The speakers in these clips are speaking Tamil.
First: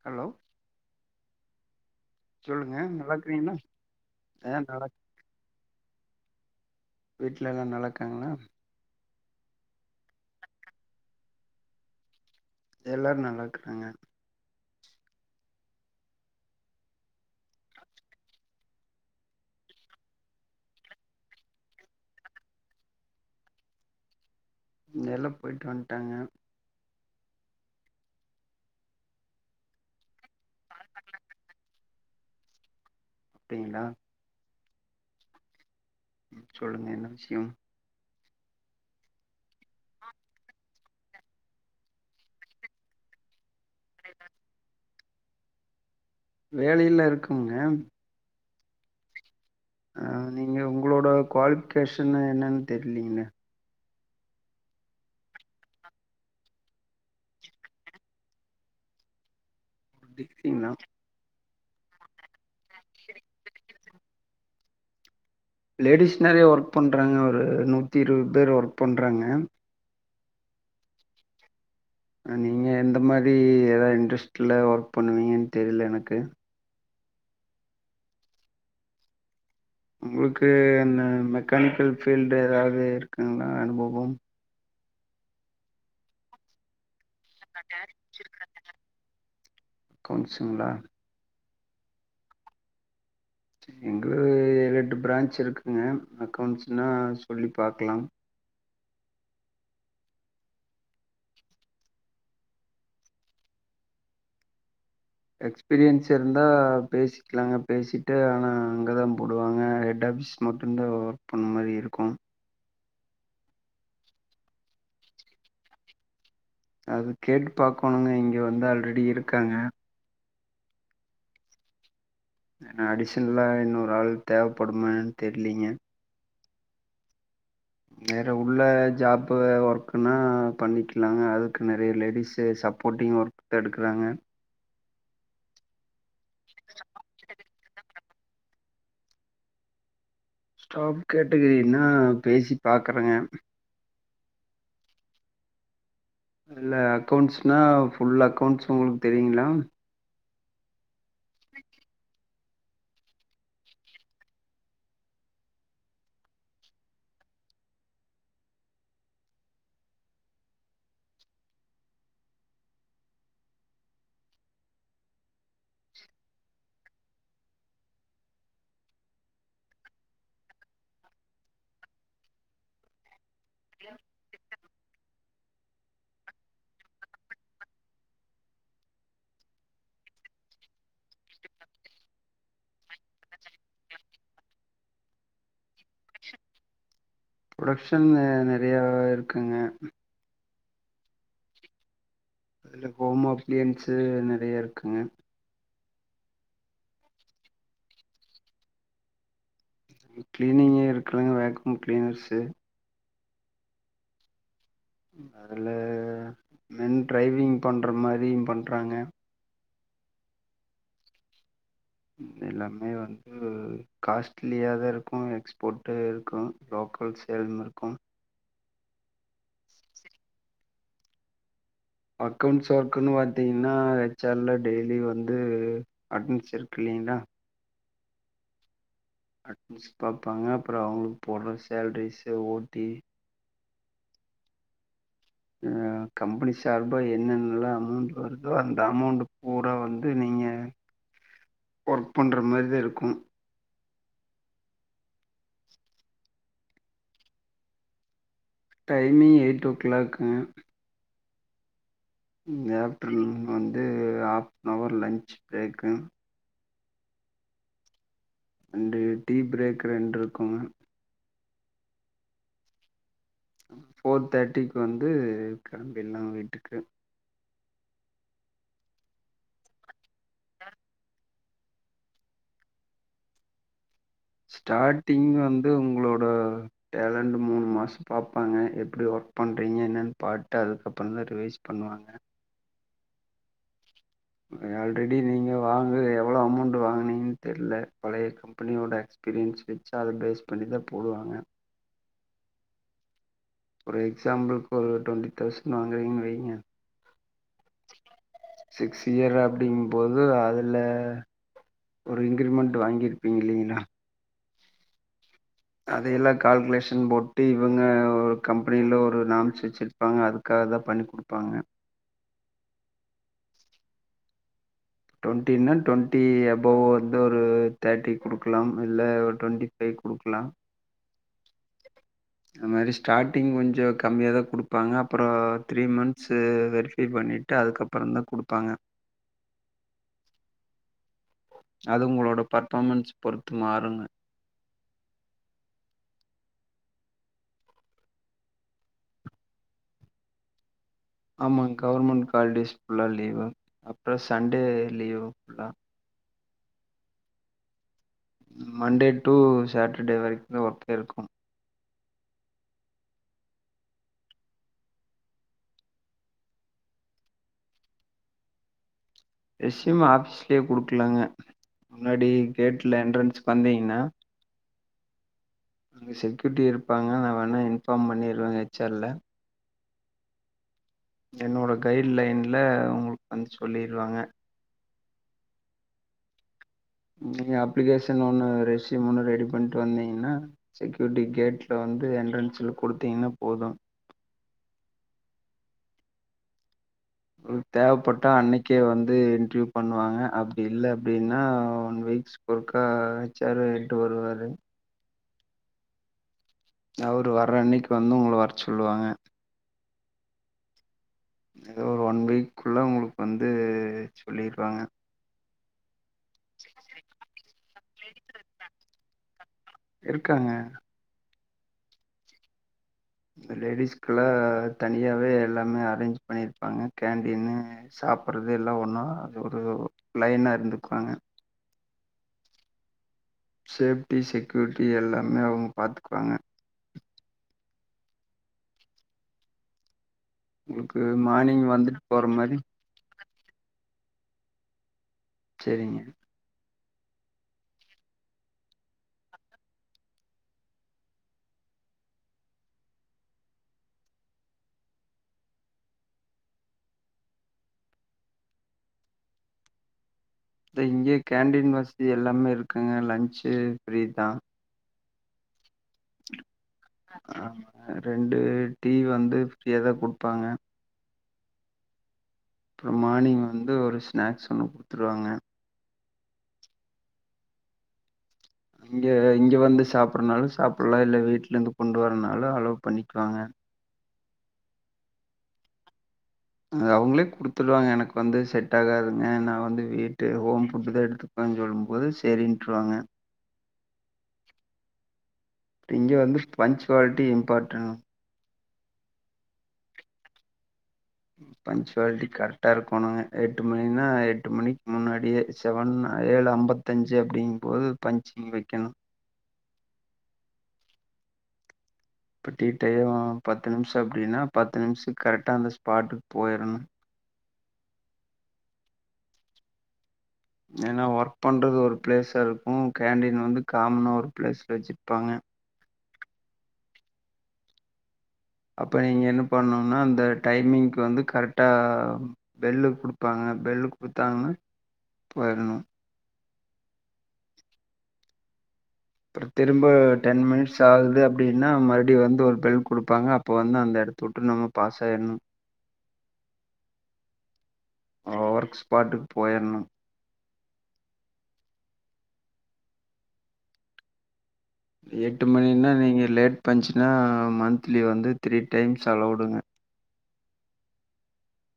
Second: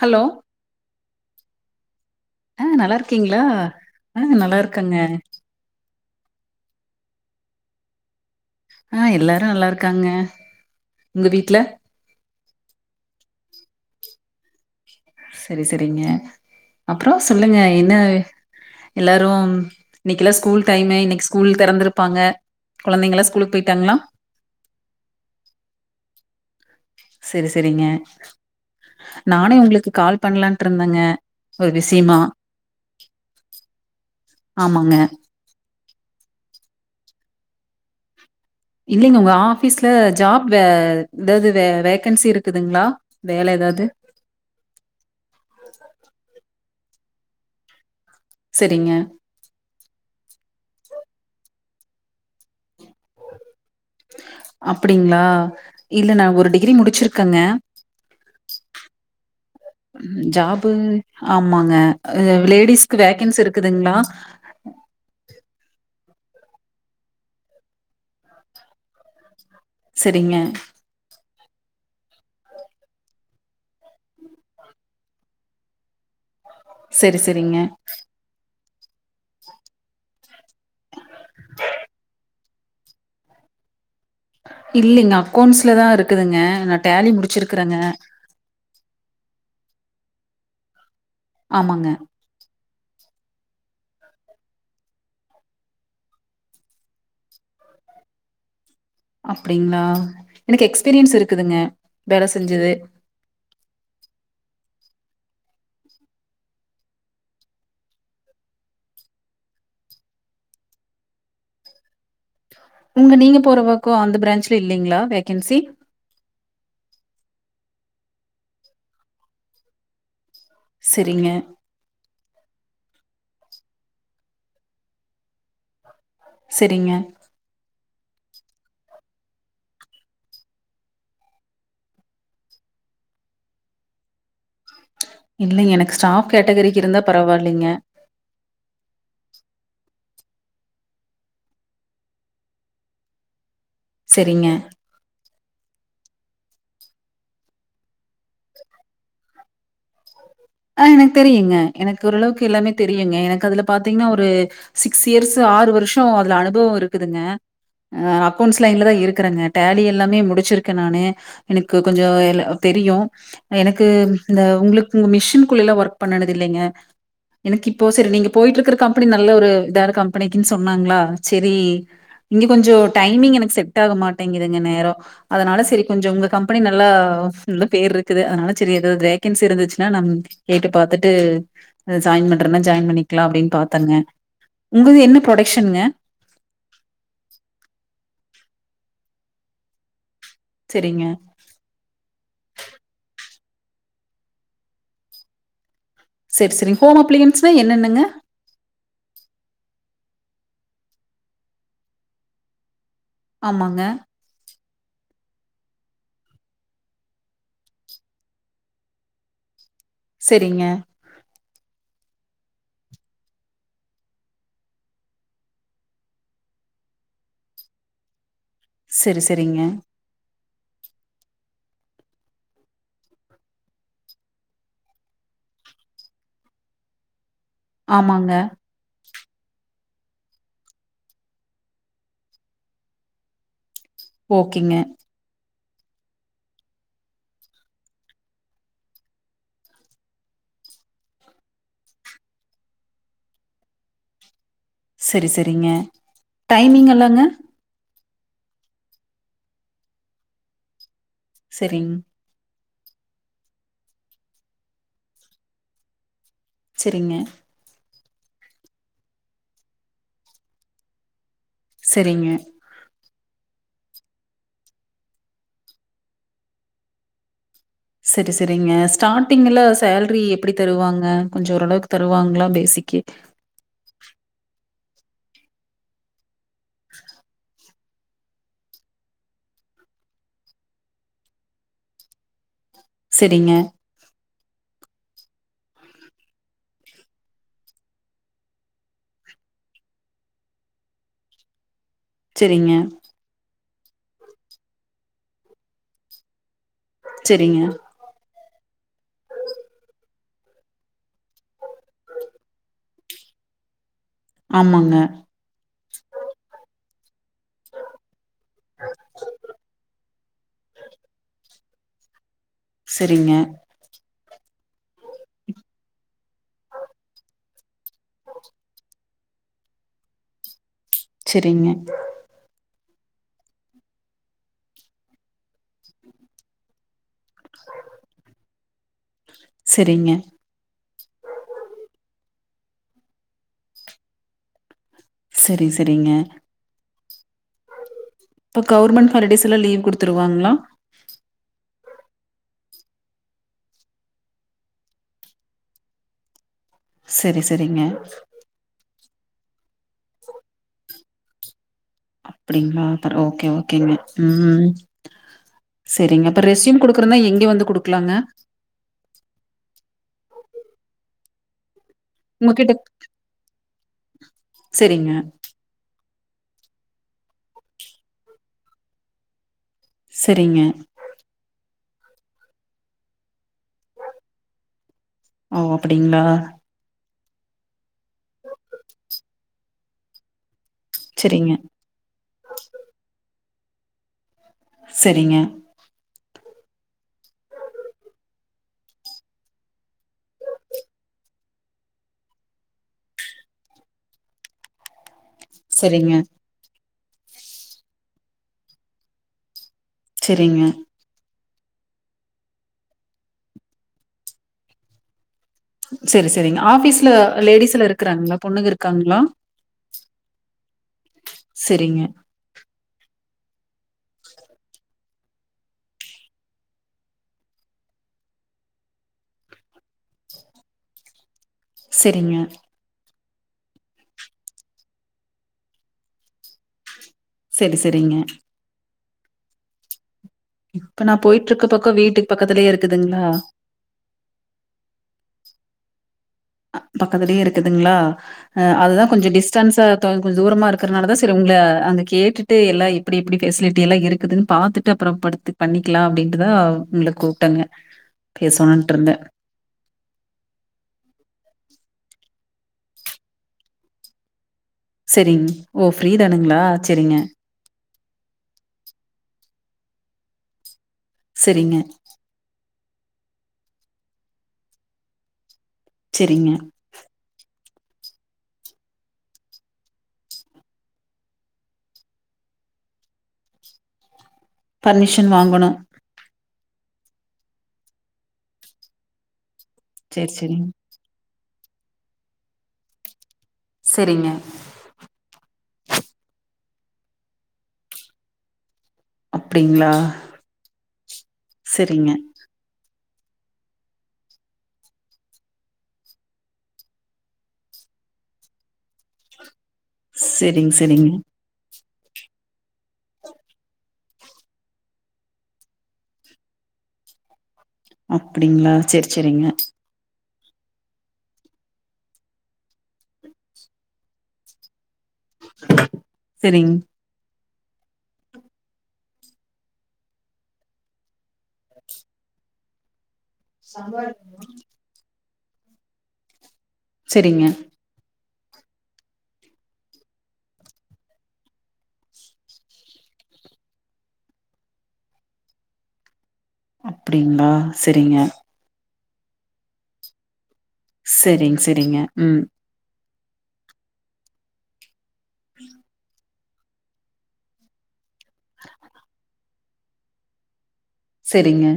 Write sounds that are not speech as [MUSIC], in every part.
ஹலோ ஆஹ் சொல்லுங்க நல்லா இருக்கீங்களா இருக்கிறீங்களா ஆஹ் நல்லா இருக்கேங்க வீட்டல எல்லா நல்லா இருக்காங்களா ஆஹ் எல்லாரும் நல்லா இருக்காங்க உங்க வீட்ல எல்லாரும் நல்லா இருக்கறாங்க செரி செரிங்க அப்புறம் சொல்லுங்க என்ன எல்லாரும் இன்னைக்கெல்லா ஸ்கூல் டைமு இன்னைக்கு ஸ்கூல் தெறந்திருப்பாங்க கொழந்தைங்கலா ஸ்கூலுக்கு போயிட்டாங்களா எல்லா போயிட்டு வந்துட்டாங்க செரி செரிங்க நானே உங்களுக்கு கால் பண்ணலான்ட்டு இருந்தேங்க ஒரு விஷயமா அப்டீங்களா ஆமாங்க உம் சொல்லுங்க என்ன விஷயம் இல்லைங்க உங்க ஆபீஸ்ல ஜாப் வே ஏதாவது வே வேக்கன்சி இருக்குதுங்களா வேல ஏதாவது வேலைலா இருக்கும்ங்க செரிங்க ஆ நீங்கள் உங்களோட குவாலிஃபிகேஷன்னு என்னன்னு தெரியலீங்களே அப்படிங்களா இல்ல நான் ஒரு டிகிரி முடிச்சிருக்கங்க உம் டிகிரிங்களா ஜாபூ ஆ ஆமாங்க லேடிஸ்க்கு வேகன்ஸ்சி இருக்குதுங்களா லேடிஸ் நெறைய ஒர்க் பண்றாங்க ஒரு நூத்தி இருபது பேர் ஒர்க் பண்றாங்க செரிங்க நீங்க எந்த மாதிரி ஏதாவது இன்ரெஸ்ட்ல ஒர்க் பண்ணுவீங்கன்னு தெரியல எனக்கு செரி செரிங்க உங்களுக்கு க்கு என்ன மெக்கானிக்கல் ஃபீல்டு எதாவது இருக்குங்களா அனுபவம் இல்லைங்க அக்கௌன்ஸ்லதா இருக்குதுங்க நட் ஃடேலி முடிச்சுருக்குறங்க கவுன்சுங்களா ஆமாங்க எங்கள ஏழு எட்டு ப்ரான்ச் இருக்குங்க அக்கௌன்ஸ்ன்னா சொல்லி பாக்கலாம் அப்டிங்களா எனக்கு எக்ஸ்பீரியன்ஸ் இருக்குதுங்க வேல செஞ்சது எக்ஸ்பீரியன்ஸ் இருந்தா பேசிக்கலாங்க பேசிட்டு ஆனா அங்கதா போடுவாங்க ஹெட் ஆபீஸ் மட்டும்தா ஒர்க் பண்ண மாரி இருக்கும் உங்க நீங்க போறவக்கு அந்த ப்ரான்ச்ஜல இல்லைங்களா ஃவேகன்சி அது கேட்டு பாக்கணுங்க இங்க வந்து ஆல்ரெடி இருக்காங்க செரிங்க அடிஷினலா இன்னொரு ஆள் தேவைப்படுமா எண்ண னுதெரியலீங்க செரிங்க வேற உள்ள ஜாப் ஒர்க்கன்னா பண்ணிக்கலாங்க அதுக்கு நெறையா லேடிஸு சப்போர்ட்டிங் ஒர்க் எடுக்குறாங்க இல்லைங்க எனக்கு ஸ்டாப் கேட்டகிரிக்கு இருந்தா பரவாயில்லைங்க ஸ்டாப் கேட்டகிரனா பேசி பாக்குறேங்க செரிங்க இல் அக்கௌண்ட்ஸ்னா ஃபுல் அக்கௌண்ட்ஸ் உங்களுக்கு தெரியுங்களா ஆ எனக்கு தெரியுங்க எனக்கு ஓரளவுக்கு எல்லாமே தெரியுங்க எனக்கு அதுல பாத்தீங்கன்னா ஒரு சிக்ஸ் இயர்ஸ் ஆறு வருஷோ அதுல அனுபவோ இருக்குதுங்க அக்கவுன்ஸ் லைன்லதா இருக்குறேங்க ஃடேலி எல்லாமே முடிச்சிருக்கே நானு எனக்கு கொஞ்சோ தெரியும் எனக்கு இந்த உங்களுக்கு உ மிஷின் குல்ல ஒர்க் பண்ணது இல்லைங்க எனக்கு இப்போ செரி நீங்க போயிட்டு இருக்குற கம்பெனி நல்ல ஒரு இதாவது கம்பெனிக்குன்னு சொன்னாங்களா சரி இங்க கொஞ்சம் டைமிங் எனக்கு செட் ஆக மாட்டேங்குதுங்க நேரோ அதனால சரி கொஞ்சம் உங்க கம்பெனி நல்லா நல்ல பேர் இருக்குது அதனால சரிது வேகன்சி இருந்துச்சுன்னா நம் கேட்டு பாத்துட்டு ஜாயின் பண்றேன்னா ஜாயின் பண்ணிக்கலா அப்டின்னு பாத்தங்க உங்கது என்ன ப்ரொடகஷன்ங்க புரொடக்ஷன் நெ நெறையா இருக்குங்க செரிங்க அதுல ஹோம் அப்ளியன்சு நெறைய இருக்குங்க சரி சரி ஹோம் அப்ளன்ஸ்னா என்னன்னங்க கிளீனிங்கே இருக்குலங்க ஃவேக்கம் கிளீனனர்ஸு ஆமாங்க அதுல மென் டரைவிங் பண்ற மாரியு பண்றாங்க செரிங்க எல்லாமே வந்து காஸ்ட்லியாதா இருக்கும் எக்ஸ்போர்ட்டு இருக்கும் லோக்கல் சேலும் இருக்கும் செரி செரிங்க அக்கவுன்ஸ் ஒர்க்கன்னு பாத்தீங்கன்னா எச் ஆர்ல டெய்லியு வந்து அட்டன்ஸ் இருக்கு இல்லங்களா ஆமாங்க அட்னன்ஸ் பாப்பாங்க அப்பறோ அவுங்களுக்கு போட்ற சேலரிஸ் ஓட்டி போகிங்க அ கம்பெனி சார்பா என்னன்னல்லா அமௌண்ட் வருதோ அந்த அமௌண்ட் பூரா வந்து நீங்க ஒர்க் பண்ற மாதிரிதா இருக்கும் செரி செரிங்க டைமிங் எல்லாங்க டைமிங் எயிட் ஓ ஃக்ளாக்கு செரிங் இந்த ஆஃப்டர்நூன் வந்து ஆஹாஃப் நவரு லன்ச் ப்ரேக்கு செரிங்க அண்டு டீ ப்ரேக் ரெண்டுருக்குங்க செரிங்க ஃபோர் தேர்ட்டிக்கு வந்து கெளம்பிர்லா வீட்டுக்கு செரி செரிங்க ஸ்டார்டிங்ல சேலரி எப்புடி தருவாங்க கொஞ்சோ ஓரளவுக்கு தருவாங்களா ஃபேசிக்கே ஸ்டார்ட்டிங் வந்து உங்களோட டேலண்ட் மூணு மாஸ் பாப்பாங்க எப்டி ஒர்க் பண்ணுறீங்க என்னன்னு பாட்டு அதுக்கப்பறோ தா ரிவைஸ் பண்ணுவாங்க செரிங்க ஆல்ரெடி நீங்க வாங்கது எவ்வளோ அமௌண்ட் வாங்கனீங்கன் தெர்ல பழைய கம்பெனியோட எக்ஸ்பீரியன்ஸ் வெச்சு அத பேஸ் பண்ணிதா போடுவாங்க செரிங்க ஒரு எக்ஸாம்பிள்க்குக்கு ஒரு ட்வெண்ட்டி தௌசண் வாங்குறீங் வைங்க சரிங்க. சிக்ஸ் இயரு அப்டிங்கும்போது அதுல ஒரு இன்க்ரிமெண்ட் வாங்கிருப்பீங்க இல்லிங்கிளா ஆமாங்க அது எல்லா கால்க்குலேஷன் [UNINTELLIGIBLE] விட்டு இவங்க ஒரு கம்பெனியில ஒரு நாம்ஸு வச்சிருப்பாங்க அதுக்காக தா பண்ணி குடுப்பாங்க செரிங்க ட்வெண்ட்டினா ட்வெண்ட்டி அபொவ் வந்து ஒரு தேட்டி குடுக்கலாம் இல்ல ட்வெண்டி ஃபை குடுக்கலா செரிங்க அந்த மாரி ஸ்டாட்டிங் கொஞ்சொ கம்மியா தா குடுப்பாங்க அப்றோ த்ரீ மந்த்ஸு வெரிஃபை பண்ணிட்டு அதுக்கப்பறந்தா குடுப்பாங்க சரிங்க. அது உங்ளோட பர்ஃபாமன்ஸ் பொறுத்து மாறுங்க செரி செரிங்க இப்ப கவுர்மெண்ட் ஹாலிடேஸ்லா லீவ் குடுத்துருவாங்ளா ஆமாங் கவர்மெண்ட் காலிடேஸ் ஃபுல்லா லீவு அப்றோ சண்டே லீவு ஃபுல்லா செரி செரிங்க மண்டே டு சேட்டர்டே வரைக்கு ஒர்க் இருக்கு அப்படிங்ளா ஓகே ஓகேங்க உம் செரிங்க அப்ப ரெஸ்யூம் குடுக்குறந்தா எங்க வந்து குடுக்கலாங்க ரெஸ்யும் ஆபீஸ்ல்யே குடுக்கலாங்க முன்னாடி உங்ககிட்ட கேட்ல என்ட்ரென்ஸ் வந்தீங்ன்னா செரிங்க அங்கே செக்யூர்ட்டி இருப்பாங்க நா வேணா இன்ஃபாம் பண்ணிர்றே எச் ஆர் ல செரிங்க என்னோட கைட் லைன்ல உங்களுக்கு வந்து சொல்லிர்வாங்க ஓ அப்டிங்ளா நீங்க அப்ளிகேஷன் ஒண்ணு ரெஸும் ஒன்னு ரெடி பண்ணிட் வந்தீங்னா செக்யூரிட்டி சரிங்க கேட்ல வந்து என்ட்ரன்ஸல குடுத்தீங்னா போது செரிங்க ம் தேவப்பட்டா அன்னைக்கே வந்து இன்டர்வியூ பண்ணுவாங்க அப்டி இல்ல அப்டீனா ஒன் வீக்ஸ் ஒறுக்கா ஹச்ஆரு என்ட வருவாரு செரிங்க அவரு வர அன்னைக்கு வந்து உங்கள வரச் சொல்லுவாங்க செரிங்க ஏதோ ஒன் வீக் குள்ள உங்குளுக்கு வந்து ஆ சொல்லிருவாங்க செரி செரிங்க ஆஃபீஸ்ல லேடிஸ்ல இருக்குறாங்ளா பொண்ணுங்க இரு க்காங்ளா இருக்காங்க செரிங்க இந்த லேடிஸ்கெல்லா தனியாவே எல்லாமே அரேஞ்ச் பண்ணிருப்பாங்க கேண்டீனு சாப்படுறது எல்லாம் ஒன்னா அது ஒரு லைனா இருந்துக்குவாங்க செரிங்க சேப்டி செக்யூரிட்டி எல்லாமே அவங்க பாத்துக்குவாங்க செரி செரிங்க உங்களுக்கு இப்ப நா மார்னிங் போயிட்ருக்க பக்கம் வந்துட்டு போற வீட்டுக் மாரி பக்கத்துலேயே இருக்குதுங்களா செரிங்க பக்கத்துலேயே இருக்குதுங்களா அஹ் அதா கொஞ்ச டிஸ்டன்ஸ க்கு கொஞ்ச தூரமா இருக்கறனாலதா சரி உங்களை அங்க கேட்டுட்டு எல்லா எப்படி எப்டி பெபசிலிட்டி எல்லா இருக்குதுன்னு பாத்துட்டு அப்பற படுத்து பண்ணிக்கலா அப்படின்ட்டுதா உங்களை கூப்பிட்டங்க பேசணும்ட்டு இருந்தே இங்கே கேண்டீன் வசதி எல்லாமே இரு இருக்குங்க லன்சு ஃப்ரீ தா செரிங் ஓ ஃப்ரீ தானுங்களா சரிங்க ரெண்டு டீ வந்து ஃப்ரீயாவே குடுப்பாங்க செரிங்க அப்பற மார்னிங் வந்து ஒரு ஸ்நாக்ஸ் ஒண்ணு குடுத்துருவாங்க செரிங்க இங்க இங்க வந்து சாப்றதுனாலு சாப்டலா இல்ல வீட்டுல இருந்து கொண்டு வரதுனாலும் அலவு பண்ணிக்குவாங்க ஃபர்மிஷன் வாங்கணு அது அவங்களே குடுத்துறாங்க எனக்கு வந்து செட் ஆகாதுங்க நா வந்து வீட்டு சேரி சேரிங் ஹோம் ஃபுட்டு தா எடுத்து அ சொல்லும்போது செரின்னுட்டுருவாங்க செரிங்க இங்க வந்து பன்ச்வாலிட்டி இம்பார்ட்ட அப்டிங்களா செரிங்க பன்ச்சுவாலிட்டி கரெக்டா இருக்கு போனாங்க எட்டு மணின்னா எட்டு மணிக்கு முன்னாடியே செவன் ஏழு ஐம்பத்தஞ்சு அப்படிங்கும்போது பன்ச்சிங் வைக்கணு செரிங்க செரிங்க பட்டிட்டய பத்து நிமிஷம் அப்படின்னா பத்து நிமிஷத்துக்கு கரெக்டா அந்த ஸ்பாட்டுக்கு போயிறன்னு அப்படிங்களா செரி செரிங்க ஏன்னா ஒர்க் பண்றது ஒரு பிளேஸா இருக்கும் கேண்டீன் வந்து காமனா ஒரு பிளேஸ்ல வச் ச்சுபாங்க செரிங் அப்ப நீங்க என்ன பண்ணும்னா அந்த டைமிங்கு வந்து கரெக்டா பெல்லு கொடு குடுப்பாங்க பெல்லு குடுத்தாங்கனா போய்டணு செரிங்க திரும்ப டென் மினிட்ஸ் ஆகுது அப்டின்னா மறுபடி வந்து ஒரு பெல் குடுப்பாங்க அப்ப வந்து அந்த இடத்த விட்டு நம்ம பாஸ் ஆயிணு அப்படிங்களா செரிங்க பாட்டுக்கு போய்னு செரிங்க செரிங்க உம் எட்டு மணின்னா நீங்க லேட் பஞ்ச்சுன்னா மந்த்த்லி வந்து த்ரீ டைம்ஸ் அல்லோடுங்க சரிங்க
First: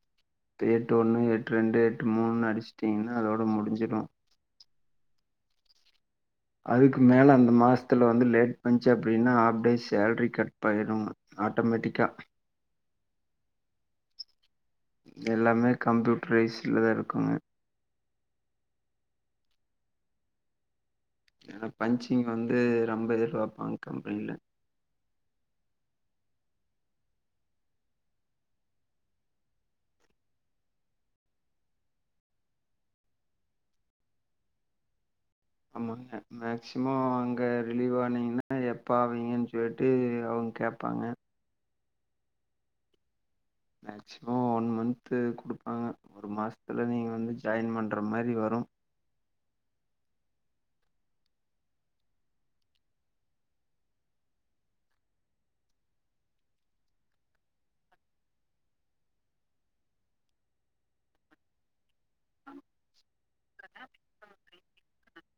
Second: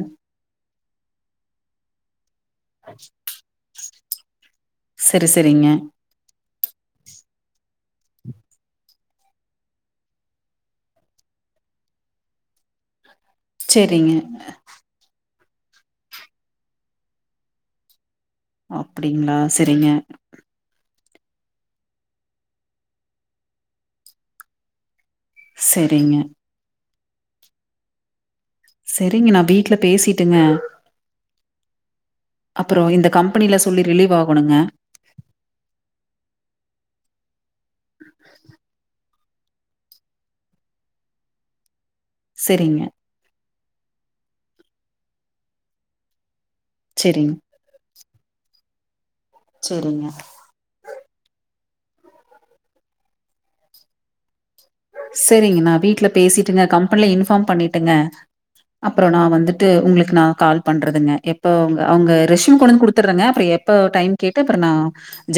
எட்டு ஒன்னு எட்டு ரெண்டு எட்டு மூன்னு முடிஸ்ட்டீங்கன்னா அதோட முடுஞ்சிடும் சரி சரிங்க அதுக்கு மேல அந்த மாசத்துல வந்து லேட் பஞ்ச்சு அப்டின்னா ஆஃப் டே சேலரி கட் பண்ணிடும்ங்க ஆட்டோமேட்டிக்கா செரிங்க எல்லாமே கம்ப்யூட்டரைஸ்ட் தான் இருக்குங்க அப்டிங்களா சரிங்க ஏன்னா பஞ்சிங் வந்து ரொம்ப எதிர்பாப்பாங்க கம்பனில சரிங்க செரிங்க நான் வீட்ல பேசிட்டுங்க அப்புறம் இந்த கம்பெனில சொல்லி ரிலீவ் ஆகணுங்க ஆமாங்க மேக்சிமம் அங்க ரிலீவ் ஆனீங்கன்னா எப்ப ஆவீங்கன்னு சொல்லிட்டு அவ்ங்க கேப்பாங்க செரிங்க மேக்சிமம் ஒன் மன்து குடுப்பாங்க ஒரு மாச த்துல நீங்க வந்து செரிங் ஜாய்ன் பண் ற மாரி வரும் செரிங்க செரிங்க நான் வீட்ல பேசிட்டுங்க கம்பெனில இன்ஃபார்ம் பண்ணிட்டுங்க அப்புறம் நான் வந்துட்டு உங்களுக்கு நான் கால் பண்றதுங்க எப்ப உங்க அவுங்க ரெஷ்யூம் கொண்டுந்து குடுத்தற்றங்க அப்புறம் எப்ப டைம் கேட்டு அப்புறம் நான்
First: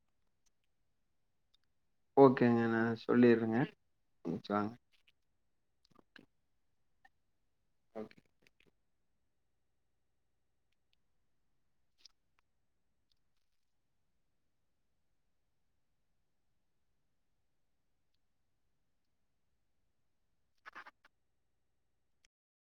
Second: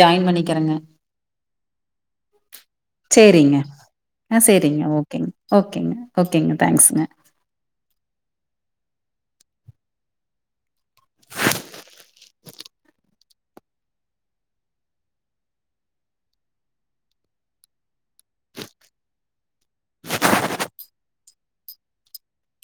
ஜாய்ன் பண்ணிக்கறங்க ஓகேங்க நான் சொல்லிறேங்க ம் ஆஹ் வாங்க சேரிங்க ஓகேங்க ஓகேங்க ஓகேங்க தங்க் ஸ்ங்க ஓகே